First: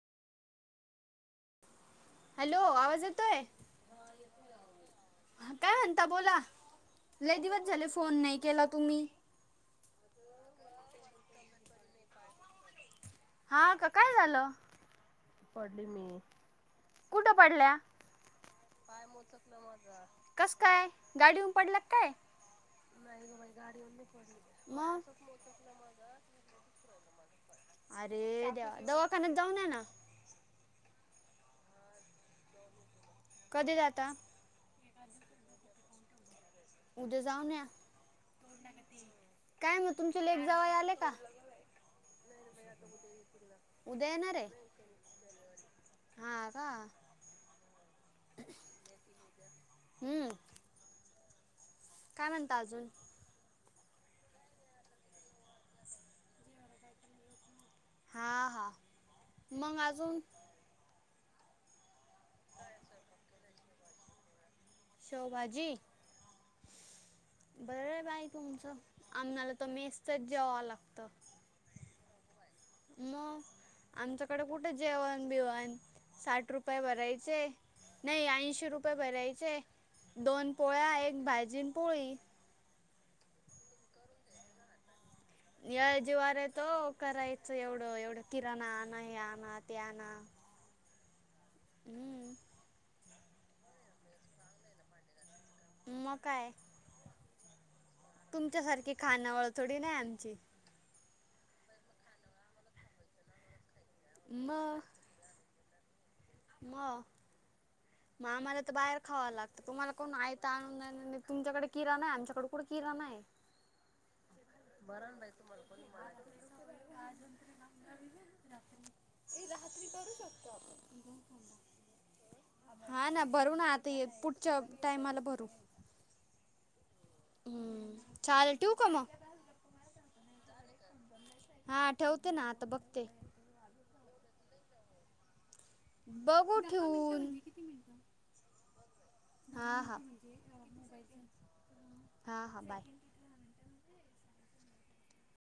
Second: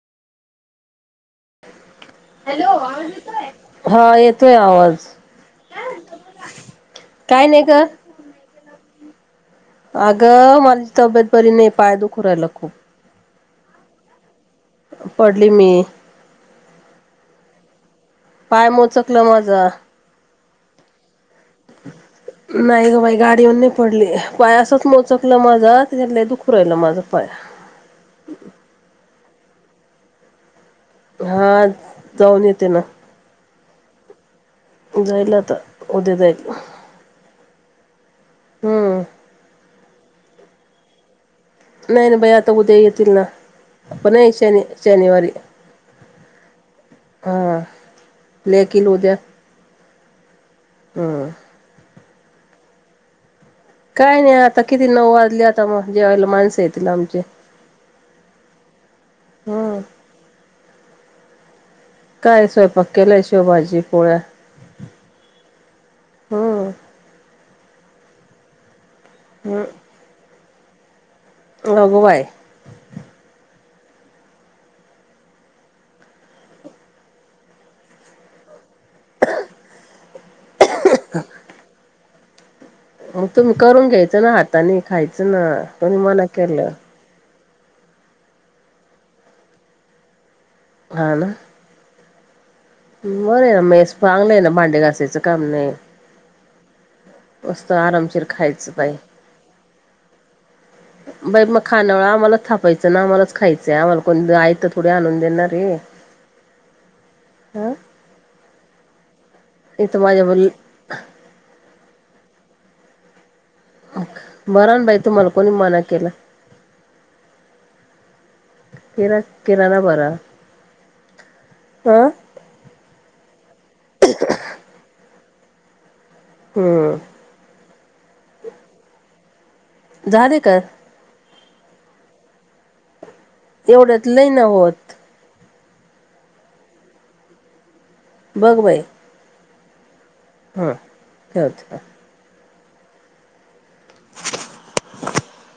ॅ हॅलो आवाज येतोय हा येतोय आवाज लै काय नाही दिवस ग झाले फोन नाही केला तुम्ही अगं माला तब्येत बरी नाही पाय दुख रायला खूप हा का काय झालं पडली मी कुठं पडल्या पाय मोचकला माझा य कस काय गाडीन पडला काय नाही ग बाई गाडीवरून नाही पडली पाय असंच मग मोचकलं माझा त्यािच्यातलं दुखू राहिलं माझ पाय अरे दवा दावाखान्यात जाऊन या ना हा जाऊन येते ना कधी जाता जाईल आता उद्या जाईल उद्या जाऊन या हम्म काय मग तुमचे लेक जावई आले का नाही ना बाई आता उद्या येतील ना उद्या पण येणार आहे शनी शनिवारी हा का हा ल कि लोज्या हम्म हम काय म्हणत अजून काय नाही आता किती नऊ वाजली आता मग जेवायला माणसं येतील आमचे हा हा मग हम्म अजून काय स्वयंपाक केलंय शेवभाजी पोळ्या शेवभजी हम्म बरं बाई तुमचं आम्हाला तर मेसतच जेवं लागत लघवाय मग आमच्याकडे कुठे जेवण बिवण साठ रुपये भरायचे नाही ऐंशी रुपये भरायचे दोन पोळ्या एक भाजीन पोळी मग तुम्ही करून घ्यायचं ना हाताने खायचं ना कोण या मना जीवार केलं येतो करायचं एवढं एवढं किराणा आण हे आण ते आण हा ना बर आहे ना मेस चांगलं आहे ना भांडे घासायचं काम नाही मग काय मस्त आरामशीर खायचं बाई तुमच्यासारखी खाणवळतडी नाही आमची बाई मग खानवळ आम्हालाच थापायचं ना आम्हाच खायचंय आम्हाला कोण आयट तर मग थोडी आणून देणार र मग मग आम्हाला तर बाहेर खावा लागत तुम्हाला इथं कोण माझ्या आयत य तर बल आनऊनंदेणार आहे तुमच्याकडे किरान नाही आमच्याकडे कोठ किरान नाही बरा बरं ना बाई कोणी तुम्हाला पण मना केला किरान बार हा ना भरू ना आता पुढच्या टाइमाला भरू हम्म चाल ठेऊ का मग झालेकर हा ठेवते ना आता बघते एवढ्यात नै न होत बघू ठेऊन बगबई हा हा हा ठ हा हा बाय